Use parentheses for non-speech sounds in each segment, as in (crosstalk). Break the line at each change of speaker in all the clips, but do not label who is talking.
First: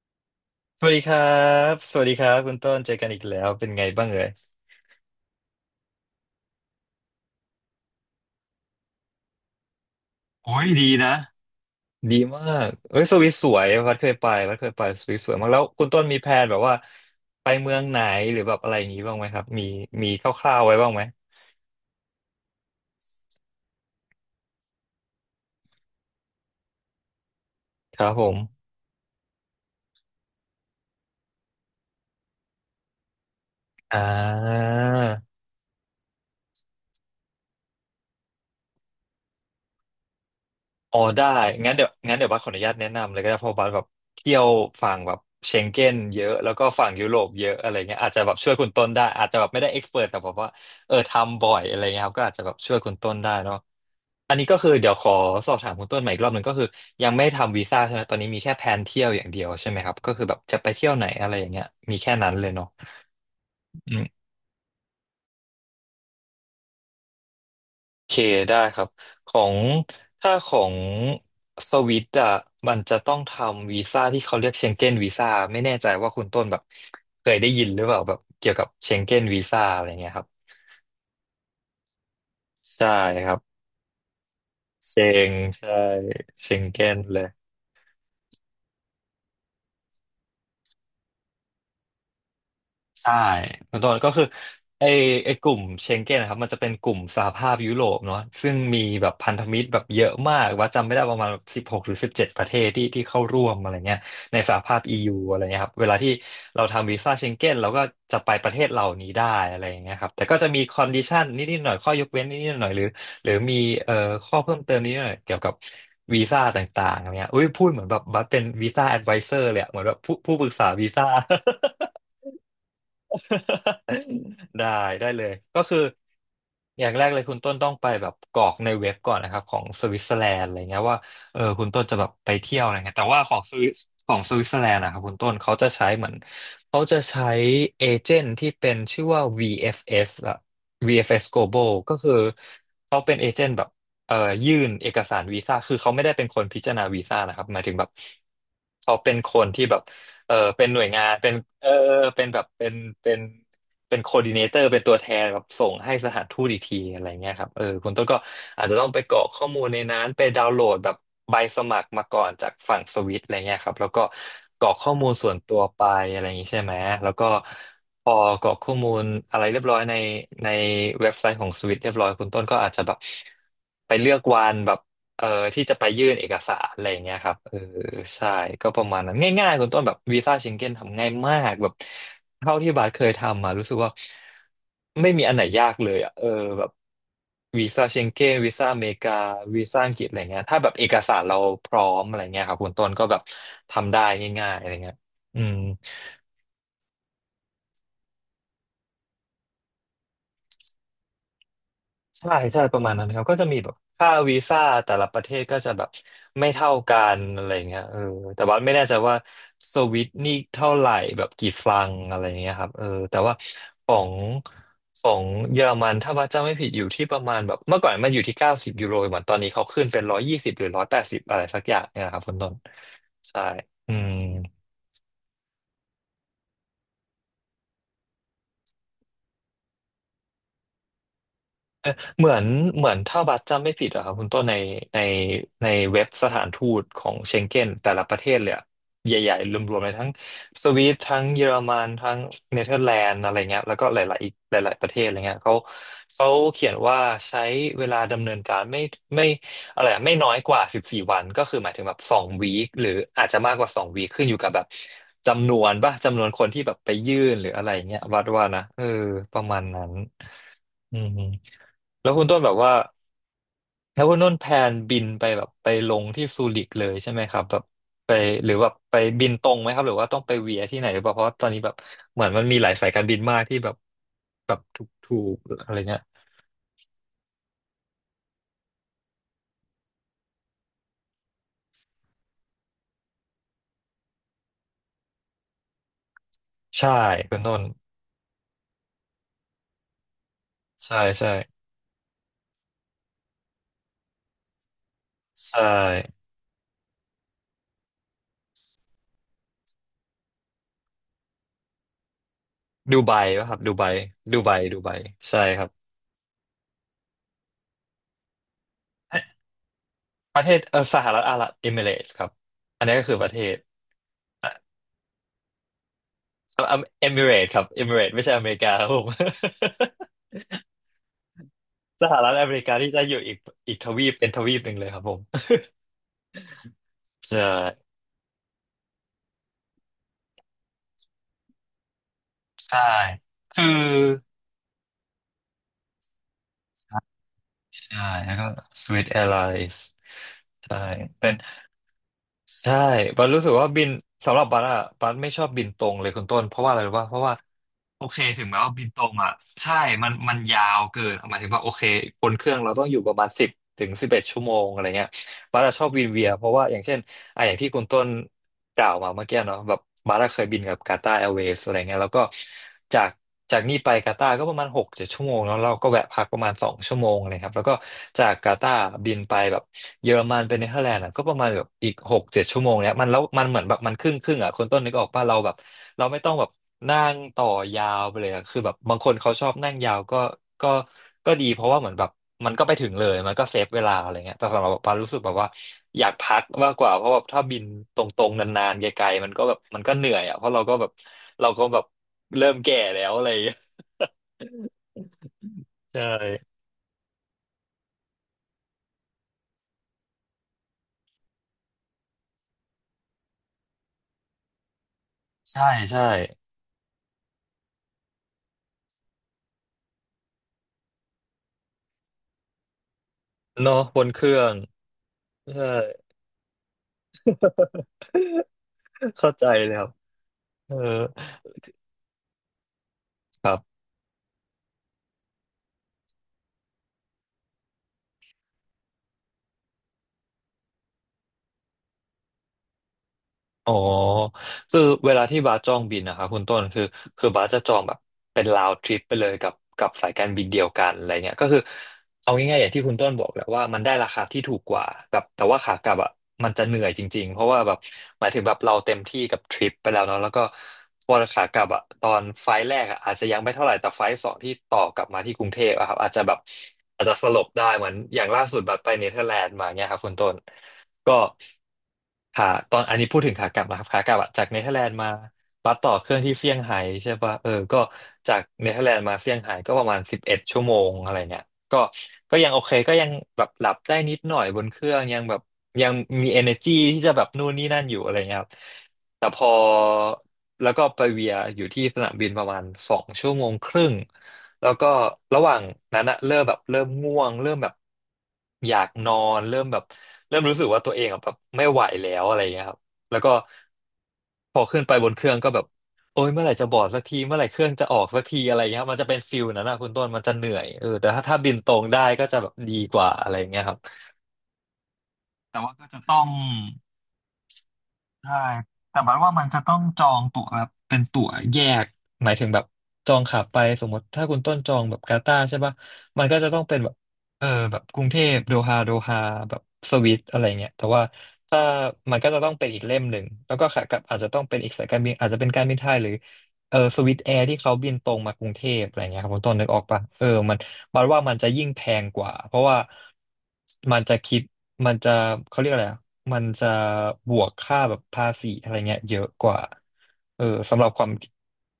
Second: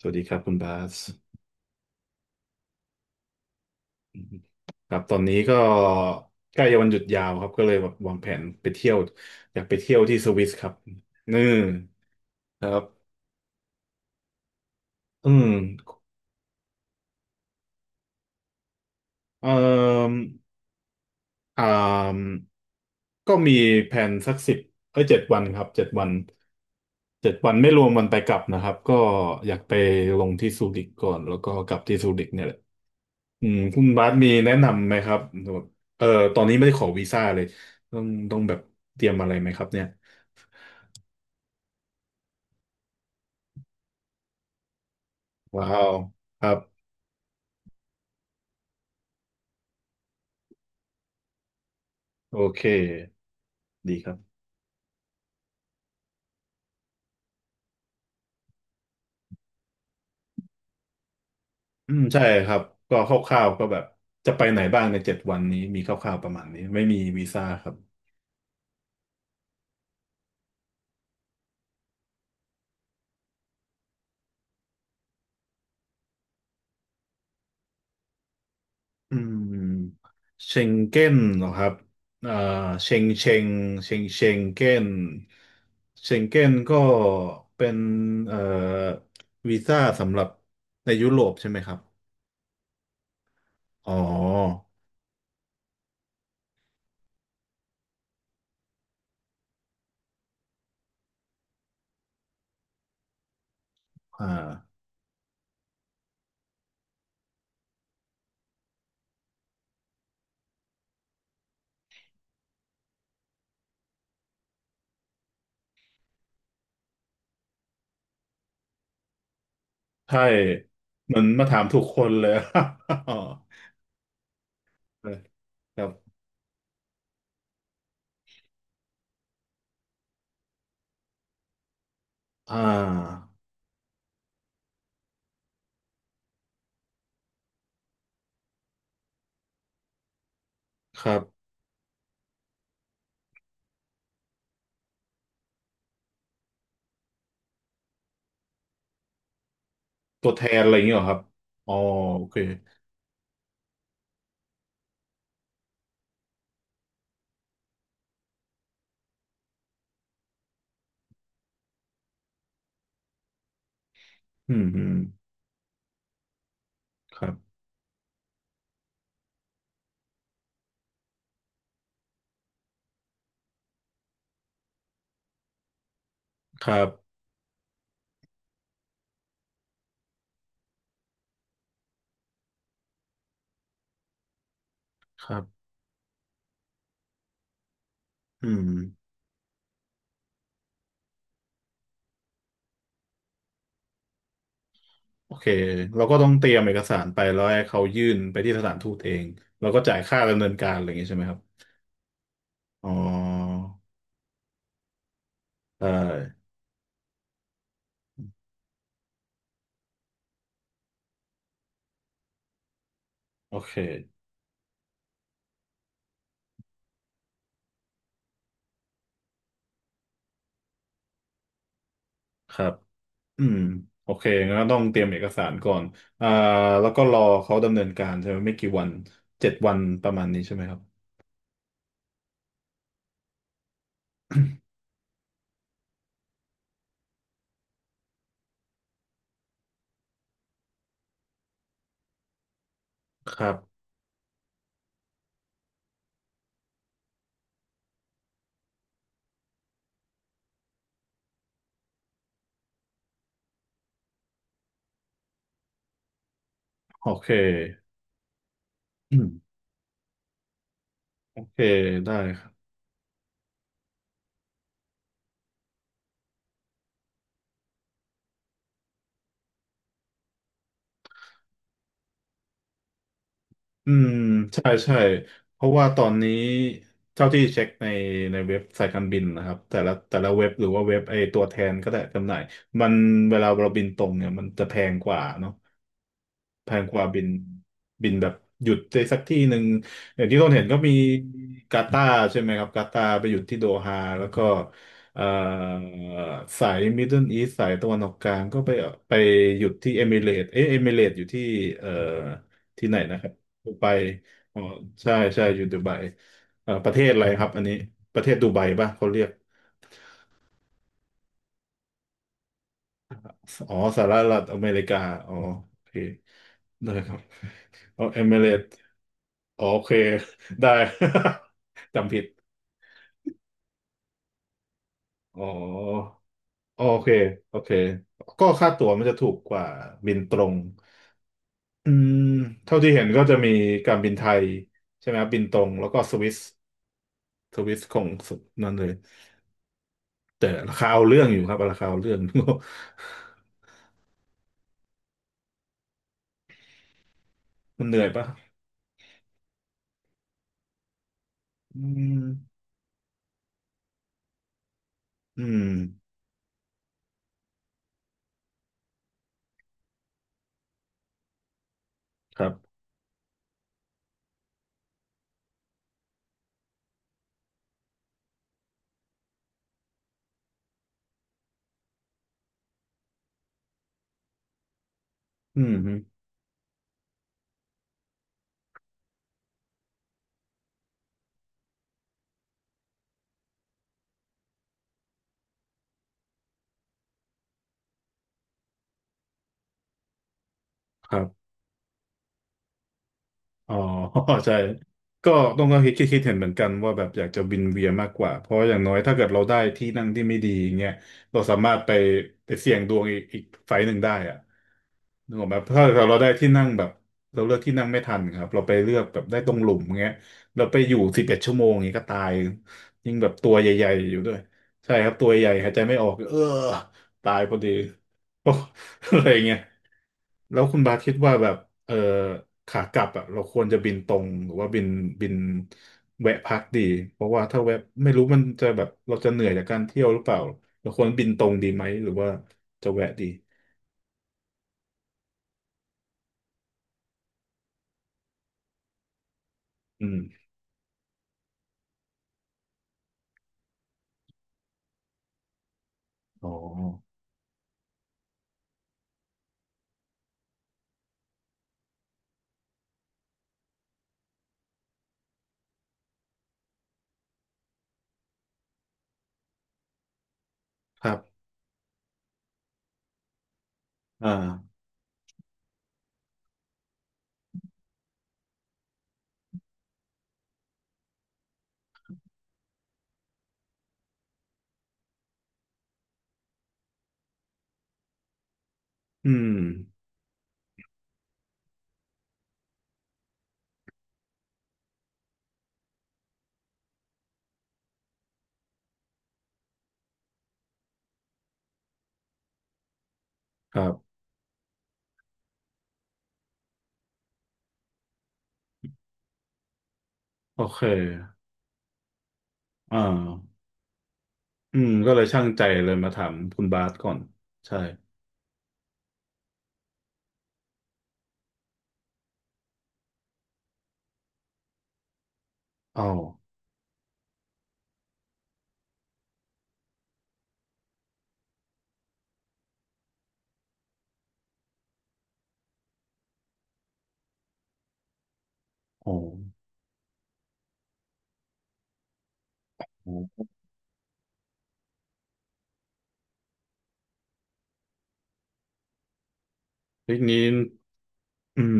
สวัสดีครับคุณบา
สวัส
ส
ดีครับ สวัสดีครับคุณต้นเจอกันอีกแล้ว เป็นไงบ้างเอ่ย
ครับตอนนี้ก็ใกล้จะวันหยุดยาวครับก็เลยแบบวางแผนไปเที่ยวอยากไปเที่ยวที่สวิส
โอ้
ค
ย
รับ
ดีนะ
นี่
ดีมา
ค
ก
รั
เอ้ย
บ
สวิสสวยวัดเคยไปวัดเคยไปสวิส
อื
สวยมา
ม
กแล้วคุณต้นมีแพลนแบบว่าไปเมืองไหนหรือแบบอะไรอย่างนี้บ้างไหมครับ
เอ่
มีมี
ม
คร่าวๆไว้บ้างไหม
อ่ามก็มีแผนสักสิบเอ้ยเจ็ดวันครับเจ็ดวันเจ็ดวันไม่รวม
ค
วัน
รับ
ไป
ผ
กลั
ม
บนะครับก็อยากไปลงที่ซูริกก่อนแล้วก็กลับที่ซูริกเนี่ยแหละ อืมคุณ
อ่
บาสมีแนะ
า
นำไหมครับแบบเออตอนนี้ไม่ได้ขอวีซ่าเลยต้องต้องแบบเตรียมอะไรไหมครับเนี่ย
อ๋อได้งั้นเดี๋ยวบัสขออนุญาตแนะนำเลยก็ได้เพราะบัสแบบเที่ยวฝั่งแบบเชง
ว้า
เก้
ว
นเยอะ
ครั
แล้ว
บ
ก็ฝั่งยุโรปเยอะอะไรเงี้ยอาจจะแบบช่วยคุณต้นได้อาจจะแบบไม่ได้เอ็กซ์เพรสแต่แบบว่าเออทำบ่อยอะไรเงี้ยครับก็อาจ
โอ
จะแบบ
เค
ช่วยคุณต้นได้เนาะ
ดีครับ
อันนี้ก็คือเดี๋ยวขอสอบถามคุณต้นใหม่อีกรอบหนึ่งก็คือยังไม่ทำวีซ่าใช่ไหมตอนนี้มีแค่แพลนเที่ยวอย่างเดียวใช่ไหมครับก็คือแบบจะไปเที่ยวไหนอะไรอย่างเงี้ย
อื
มี
ม
แค่
ใช่
นั้นเล
ค
ย
รับ
เนาะ
ก็คร่าวๆก็แบบจะไปไหนบ้างในเจ็ดวันนี้มีคร่าวๆประมาณนี้ไม่มีวีซ่าครับ
เคได้ครับของถ้าของสวิตอ่ะมันจะต้องทำวีซ่าที่เขาเรียกเชงเก้นวีซ่าไม่แน่ใจว่าคุณต้นแบบเคยได้ยินหรือเปล่าแบบเกี่ยวกับเชง
อื
เก้นวีซ่าอะไร
ม
เงี้ยครับ
เชงเก้นเหรอครับอ่า
ใช่
เชงเช
ครั
ง
บ
เชงเชงเก้น
เชงใช่
เชงเก้
เช
น
ง
ก็
เก้นเลย
เป็นเอ่อวีซ่าสำหรับในยุโรปใช่ไหมครับ
ใช่คุณ
อ๋
ต้นก็คือ
อ
ไอไอกลุ่มเชงเก้นนะครับมันจะเป็นกลุ่มสหภาพยุโรปเนาะซึ่งมีแบบพันธมิตรแบบเยอะมากว่าจำไม่ได้ประมาณ16หรือ17ประเทศที่เข้าร่วมอะไรเงี้ย
อ่า
ในสหภาพ EU อะไรเงี้ยครับเวลาที่เราทำวีซ่าเชงเก้นเราก็จะไปประเทศเหล่านี้ได้อะไรเงี้ยครับแต่ก็จะมีคอนดิชันนิดๆหน่อยข้อยกเว้นนิดๆหน่อยหรือมีเอ่อข้อเพิ่มเติมนิดหน่อยเกี่ยวกับวีซ่าต่างๆอะไรเงี้ยอุ้ยพูดเหมือนแบบบัสเป็นวีซ่าแอดไวเซอร์เลยอะเหมือนแบบผู้
ใช่
ผู้ปรึกษาวีซ่า
มันมาถามถูกคนเลย (laughs) อ๋อ
(laughs) ได้ได้เลยก็
ค
คือ
รับ
อย่างแรกเลยคุณต้นต้องไปแบบกรอกในเว็บก่อนนะครับของสวิตเซอร์แลนด์อะไรเงี้ยว่าเออคุณต้นจะแบบไป
อ่
เที่ยวอะไรเงี้ยแต่ว่า
า
ของสวิสของสวิตเซอร์แลนด์นะครับคุณต้นเขาจะใช้เหมือนเขาจะใช้เอเจนต์ที่เป็นชื่อว่า VFS ละ
ครั
VFS
บ
Global ก็คือเขาเป็นเอเจนต์แบบเอ่อยื่นเอกสารวีซ่าคือเขาไม่ได้เป็นคนพิจารณาวีซ่านะครับหมายถึงแบบเขาเป็นคนที่แบบ
ตั
เอ
ว
อ
แทน
เป็น
อะไร
ห
อ
น่
ย่า
ว
ง
ย
เงี้ยเหร
งา
อค
น
รับ
เป็นเอ
อ๋
อ
อโอ
เป็น
เค
แบบเป็นเป็นโคดิเนเตอร์เป็นตัวแทนแบบส่งให้สถานทูตอีกทีอะไรเงี้ยครับเออคุณต้นก็อาจจะต้องไปกรอกข้อมูลในนั้นไปดาวน์โหลดแบบใบสมัครมาก่อนจากฝั่งสวิตอะไรเงี้ยครับแล้วก็
อื
ก
ม
รอก
อื
ข้อ
ม
มูลส่วนตัวไปอะไรอย่างงี้ใช่ไหมแล้ว
ค
ก็
รับ
พอกรอกข้อมูลอะไรเรียบร้อยในเว็บไซต์ของสวิตเรียบร้อยคุณต้นก็อาจจะแบบไปเลือกวันแบบ เอ่อที่จะไปยื่นเอกสา
ค
ร
รั
อะไร
บ
อย่างเงี้ยครับเออใช่ก็ประมาณนั้นง่ายๆคุณต้นแบบวีซ่าเชงเก้นทำง่ายมากแบบเท่าที่บาสเคยทำมารู้สึกว่าไม่มี
ค
อัน
รั
ไหน
บ
ยากเลยอ่ะเออแบบวีซ่าเชงเก้น
อื
วี
ม
ซ่าอเมริกาวีซ่าอังกฤษอะไรเงี้ยถ้าแบบเอกสารเราพร้อมอะไรเงี้ยครับคุณต้นก็แบบทำได้ง่ายๆอะไรเงี้ย
โอ
อื
เค
ม
เราก็ต้องเตรียมเอกสารไปแล้วให้เขายื่นไปที่สถานทูตเอง แล้วก็จ่ายค่าดำเนินการอะไรอย่างเงี้ยใช่ไหมครับ
ใช่ใช่ประ
อ๋
มาณนั้นครับก็จะมี
อ
แบบค่าวีซ่าแต่ละประเทศก็จะ
ได
แบบ
้
ไม่เท่ากันอะไรเงี้ยเออแต่ว่าไม่แน่ใจว่าสวิตนี่เท่าไหร่แบบกี่ฟรังอะไรเงี้ยครับเออแต่ว่า
โอเค
ของของเยอรมันถ้าว่าจำไม่ผิดอยู่ที่ประมาณแบบเมื่อก่อนมันอยู่ที่90ยูโรเหมือนตอนนี้เขาขึ้นเป็น120หรือ180อะไรสักอย่างเนี่ยครับคุณต้
ค
น
รับ
ใช่
อืม
อื
โอ
ม
เคงั้นก็ต้องเตรียมเอกสารก่อนอ่าแล้วก็รอเขาดำเนินการใช่ไหมไม่กี่วันเจ็ดวันประมาณนี้ใช่ไหมครับ
เหมือนเหมือนถ้าบัตรจำไม่ผิดอะครับคุณต้นในในเว็บสถานทูตของเชงเก้นแต่ละประเทศเลยอะใหญ่ๆรวมๆเลยทั้งสวีดทั้งเยอรมันทั้งเนเธอร์แลนด์อะ
(coughs)
ไร
ครั
เงี้ยแล้ว
บ
ก็หลายๆอีกหลายๆประเทศอะไรเงี้ยเขาเขียนว่าใช้เวลาดำเนินการไม่อะไรอะไม่น้อยกว่า14วันก็คือหมายถึงแบบสองวีคหรืออาจจะมากกว่าสองวีคขึ้นอยู่กับแบบจำนวนป่ะจำนวนคนที่แบบไป
โอ
ยื่
เค
นหรืออะไรเงี้ยวัดว่านะเออ
อืม
ประมาณนั้นอืม
โอเค
แล้
ได้
วคุณต้
ค
น
รั
แบบ
บ
ว่าแล้วคุณต้นแพลนบินไปแบบไปลงที่ซูริกเลยใช่ไหมครับแบบไปหรือว่าไปบินตรงไหมครับหรือว่าต้องไปเวียที่ไหนหรือเปล่าเพราะว่าตอนนี้แบบเหมือนมันมีหลายสายการบินมากที่แบบ
อืม
แบบ
ใช่
ถูก
ใช่
ถูก
เพ
อะ
ราะ
ไร
ว่าต
เงี้ย
อนนี้เท่าที่เช็คในเว็บสายการบินนะครับแต่ละเว็บหรือว่าเว็บไอตัวแทนก็ได้จำหน่ายมันเวลาเราบินตรงเนี่ยมันจะแพงกว่าเนาะ แพง
ใช่
กว่าบิน
คุณต้น
แบบหยุดในสักที่หนึ่งอย่างที่ต้นเห็นก็มี
ใช่ใช่
กาตาร์ใช่ไหมครับกาตาร์ไปหยุดที่โดฮาแล้วก็เอ่อ
ใช่
สายมิดเดิลอีสสายตะวันออกกลางก็ไปไปหยุดที่เอมิเรตเอ๊ะเอมิเรตอยู่ที่เอ่อที่ไหน
ดูไบ
นะครับ
ป่ะครับ
ดู
ดูไบ
ไบ
ดูไบ
อ๋อ
ดูไบ
ใช่
ใช่
ใช่อ
ค
ยู่
รั
ดูไบ
บ
ประเทศอะไรครับอันนี้ประเทศดูไบป่ะเขาเรียก
ประเทศสหรัฐอาหรับเอมิเรตส์ครับอันนี้ก็คือประเทศ
อ๋อสหรัฐอเมริกาอ๋อโอเคได้
เอ
ครับ
มิเรตครับเอมิ
(laughs) อ๋
เร
อา
ต
เอ
ไม่ใช่
มิ
อ
เร
เมริ
ต
กาครับผม
โอเคได้ (laughs)
ส
จำ
ห
ผิด
รัฐอเมริกาที่จะอยู่อีกอีกทวีปเป็นทวีปหนึ่งเลยครับผม
อ๋อโอเค
(laughs) ใช่
โอเคก็ค่าตั๋วมันจะถูกกว่าบินตรงอืมเท่า
ใช่
ที่เห็นก็จะมี
คือ
การบินไทยใช่ไหมครับบินตรงแล้วก็สวิสข
ใช่
อง
แล้
สุ
ว
ด
ก็
นั่นเลย
Swiss Airlines
แต่รา
ใช่
คาเอาเรื่อง
เป็
อ
น
ยู่ครับราคาเอาเรื่อง
ใช่บันรู้สึกว่าบินสำหรับบันอะบันไม่ชอบบินตรงเลยคุณต้นเพราะว่าอะไรรู้ป่ะเพราะว่า
(laughs) มันเหนื่
โอ
อย
เค
ปะ
ถึงแม้ว่าบินตรงอ่ะใช่มันยาวเกินหมายถึงว่าโอ
อื
เค
ม
บนเครื่องเราต้องอยู่ประมาณสิบถึงสิบเอ็ดชั่วโมงอะไรเงี้ย
อื
บาร์
ม
ดชอบวินเวียเพราะว่าอย่างเช่นอ่ะอย่างที่คุณต้นกล่าวมาเมื่อกี้เนาะแบบบาร์ดเคยบินกับกาตาร์แอร์เวย์อะไรเงี้ยแล้วก็
ครับ
จากจากนี่ไปกาตาร์ก็ประมาณหกเจ็ดชั่วโมงแล้วเราก็แวะพักประมาณสองชั่วโมงเลยครับแล้วก็จากกาตาร์บินไปแบบเยอรมันไปเนเธอร์แลนด์อะก็ประมาณแบบอีกหกเจ็ดชั่วโมงเนี่ยมันแล้วมันเหมือนแบบมันครึ่งครึ่งอ่ะคนต้นนึกออกป่ะเราแบบ
อืมฮึ
เราไม่ต้องแบบนั่งต่อยาวไปเลยอะคือแบบบางคนเขาชอบนั่งยาวก็ก็ก็ดีเพราะว่าเหมือนแบบ มันก็ไปถึงเลย มันก็เซฟเวลาอะไรเงี้ยแต่สำหรับปารู้สึกแบบว่าอยากพักมากกว่าเพราะแบบถ้าบินตรงๆนานๆไกลๆมันก็แบบมันก็เหนื่อยอ่ะ เพราะเราก็แบบ
ครั
เรา
บ
ก็แบบเริ่มแก่แล้วอะไรอย่างเงี้ย
อ๋อ (laughs) ใช่ก็ต้องก็คิด
ใช่
คิดคิดเห็นเหมือนกันว่าแบบอยากจะวินเวียนมากกว่าเพราะอย่างน้อยถ้าเกิดเราได้ที่นั่งที่ไม่ดีอย่างเงี้ยเราสามารถไปเสี่ยงดวงอีกไฟล์หนึ่งได้อะนึกออกไหม
ใช่
ถ้าเกิ
ใช่
ดเราได้ที่นั่งแบบเราเลือกที่นั่งไม่ทันครับเราไปเลือกแบบได้ตรงหลุมเงี้ยเราไปอยู่สิบเอ็ดชั่วโมงอย่างเงี้ยก็ตายยิ่งแบบตัวให
เนาะ
ญ่
บน
ๆอยู่
เค
ด้ว
รื่
ย
อง
ใช่ครับตัวใหญ่
ใช่
หายใจไม่ออกเออตายพอดี (laughs) อะไร
เข้าใจ
เงี้ย
แล้ว
แล้ว
เออ
คุณบาสคิดว่าแบบเออขากลับอ่ะเรา
ค
ค
รั
วรจะ
บ
บินตรงหรือว่าบินบินแวะพักดี เพราะว่าถ้าแวะไม่รู้มันจะแบบเราจะเหนื่อยจากการเที่ยวหรือเปล่าเราควรบินตรงดีไหมหรือว่าจะแวะดี
อ๋อคือเวลาที่บาสจองบินนะคะคุณต้นคือคือบาสจะจองแบบเป็นรา d trip ไปเลยกับ
อื
สายการ
ม
บินเดียวกันอะไรเงี้ยก็คือเอาง่ายๆอย่างที่คุณต้นบอกแหละว่ามันได้ราคาที่ถูกกว่าแบบแต่ว่าขากลับอ่ะ
อ๋
มั
อ
นจะเหนื่อยจริงๆเพราะว่าแบบหมายถึงแบบเราเต็มที่กับทริปไปแล้วเนาะแล้วก็พอขากลับอ่ะตอนไฟล์แรกอ่ะอาจจะยังไม่เท่าไหร่แต่ไฟล์สองที่ต่อกลับมาที่กรุงเทพอะครับอาจจะแบบอาจจะสลบได้เหมือนอย่างล่าสุดบัสไปเนเธอร์แลนด์มาเงี้ยครับคุณต้น
ครั
ก็
บ
ขาตอนอันนี้พูดถึงขากลับนะครับขากลับอะ
อ่า
จากเนเธอร์แลนด์มาบัสต่อเครื่องที่เซี่ยงไฮ้ใช่ปะเออก็จากเนเธอร์แลนด์มาเซี่ยงไฮ้ก็ประมาณสิบเอ็ดชั่วโมงอะไรเงี้ยก็ก็ยังโอเคก็ยังแบบหลับได้นิดหน่อยบนเครื่องยังแบบยังมี energy ที่จะแบบนู่นนี่นั่นอยู่อะไรเงี้ยครับแต่
อื
พอ
ม
แล้วก็ไปเวียอยู่ที่สนามบินประมาณสองชั่วโมงครึ่ง แล้วก็ระหว่างนั้นอะเริ่มแบบเริ่มง่วงเริ่มแบบอยากนอนเริ่มแบบเริ่มรู้สึกว่าตัวเองอะแบบไม่ไหวแล้วอะไรเงี้ยครับแล้วก็
ครับ
พอขึ้นไปบนเครื่องก็แบบโอ้ยเมื่อไหร่จะบอร์ดสักทีเมื่อไหร่เครื่องจะออกสักทีอะไรเงี้ยครับมันจะเป็นฟิลนั้นนะคุณต้นมันจะเหนื่อ
โอ
ย
เค
เออแต่ถ้าบินตรงได้ก็จะแบบดีก
อ่า
ว่าอะไรเงี้ยครับ
อืมก็เลยช่าง
แต่
ใจ
ว่าก็
เลย
จะ
มา
ต้อ
ถา
ง
มคุณบาสก่อนใช่
ใช่แต่บัดว่ามันจะต้องจองตั๋วแบบเป็นตั๋วแยกหมายถึงแบบจองขาไปสมมติถ้าคุณต้นจองแบบกาตาร์ใช่ปะ
อ้าว
มันก็จะต้องเป็นแบบแบบกรุงเทพโดฮาโดฮาแบบสวิตอะไรเงี้ยแต่ว่าถ้ามันก็จะต้องเป็นอีกเล่มหนึ่งแล้วก็ขากลับอาจจะต้องเป็นอีกสายการบินอาจจะเป็นการบินไทยหรือสวิสแอร์ที่เขาบินตรงมากรุงเทพอะไร
โอ้
เงี้ยครับคุณต้นนึกออกปะเออมัน บัดว่ามันจะยิ่งแพงกว่าเพราะว่า
โห
มันจะคิดมันจะเขาเรียกอะไรอะมันจะบวกค่าแบบภาษีอะไรเงี้ยเยอะกว่า
ทีนี้
สำหรับความ
อืม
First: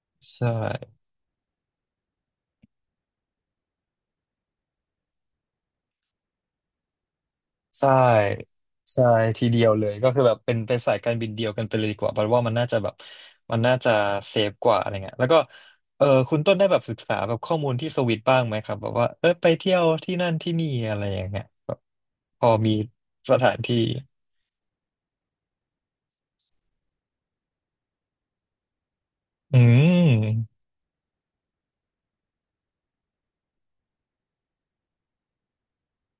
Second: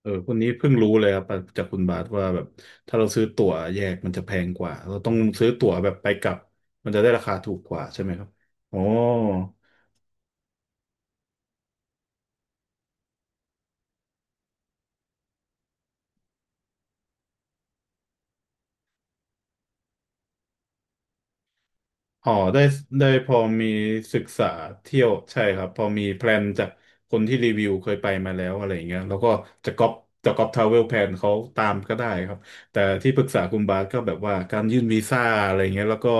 เออคน
ใช่
นี้เพิ่งรู้เลยครับจากคุณบาทว่าแบบถ้าเราซื้อตั๋วแยกมันจะแพงกว่าเราต้องซื้อตั๋วแบบไปกลับมันจะได้ราคาถูกกว่า
ใช่
ใช่ไหมครับอ๋อ
ใช่ทีเดียวเลยก็คือแบบเป็นสายการบินเดียวกันไปเลยดีกว่าบัดว่ามันน่าจะแบบมันน่าจะเซฟกว่าอะไรเงี้ยแล้วก็เออคุณต้นได้แบบศึกษาแบบข้อมูลที่สวิตบ้างไหมครับแบบว่าเออไปเที่ยวที่นั่นที่นี่อะไรอย่างเงี้ยแบบ
อ๋อ
พอ
ได้
มี
ได้พ
ส
อ
ถาน
มี
ที่
ศึกษาเที่ยวใช่ครับพอมีแพลนจากคนที่รีวิวเคยไปมาแล้วอะไรอย่างเงี้ยแล้วก็
อื
จะก๊อปท
ม
ราเวลแพลนเขาตามก็ได้ครับแต่ที่ปรึกษาคุณบาสก็แบบว่าการยื่นวีซ่าอะไรเงี้ยแล้วก็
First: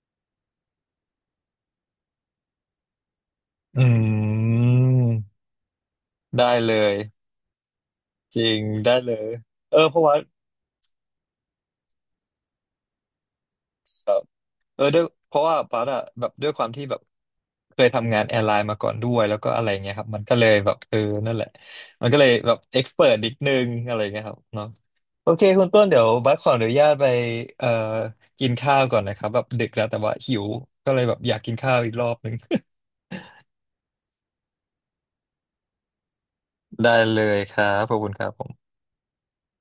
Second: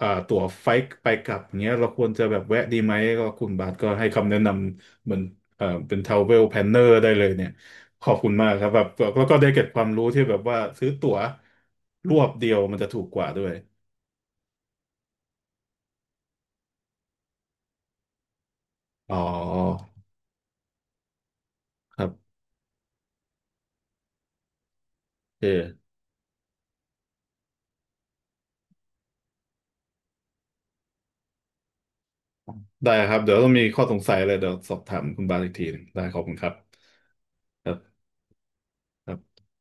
อ่าตั๋วไฟล์ไปกลับอย่างเงี้ยเราควรจะแบบแวะดีไหมก็คุณบาส
อื
ก็ให้คำแนะนำเหมือน
ม
เป็นทราเวล
ได้
แพลน
เล
เนอร์
ย
ได้เลยเนี่ยขอบคุณ
จ
มา
ริ
ก
ง
ครับแบบ
ได้เล
แล้ว
ย
ก็ได้เก็บค
เอ
วา
อ
ม
เพ
รู้
ราะว่า
ที่แบบว่าซื้อตั๋วรวบเดียวมันจะถูกกว่าด้วย
แบบเออด้วยเพราะว่าปั๊ดอะแบบด้วยความที่แบบเคยทำงานแอร์ไลน์มาก่อนด้
อ๋อ
วยแล้วก็อะไรเงี้ยครับมันก็เลยแบบเออนั่นแหละ
ครั
มันก็เลย
บ
แบบเอ็กซ์เพรนิดนึงอะไรเงี้ยครับเนาะโอ
โอ
เคคุณต้
เค
นเดี๋ยวบัสขออนุญาตไปเอ่อกินข้าวก่อนนะครับแบบดึกแล้วแต่ว่าหิวก็เลยแบบอยากกินข้าวอีกรอบนึง
ได้ครับ เดี๋ยวต้องมีข้อสงสัยอะไรเดี๋ยวสอบถามคุณบาสอีกทีหนึ่งได้ขอบคุณครับ
(laughs) ได้เลยค
ครั
รับขอบ
บ
คุณครับผม
ครับ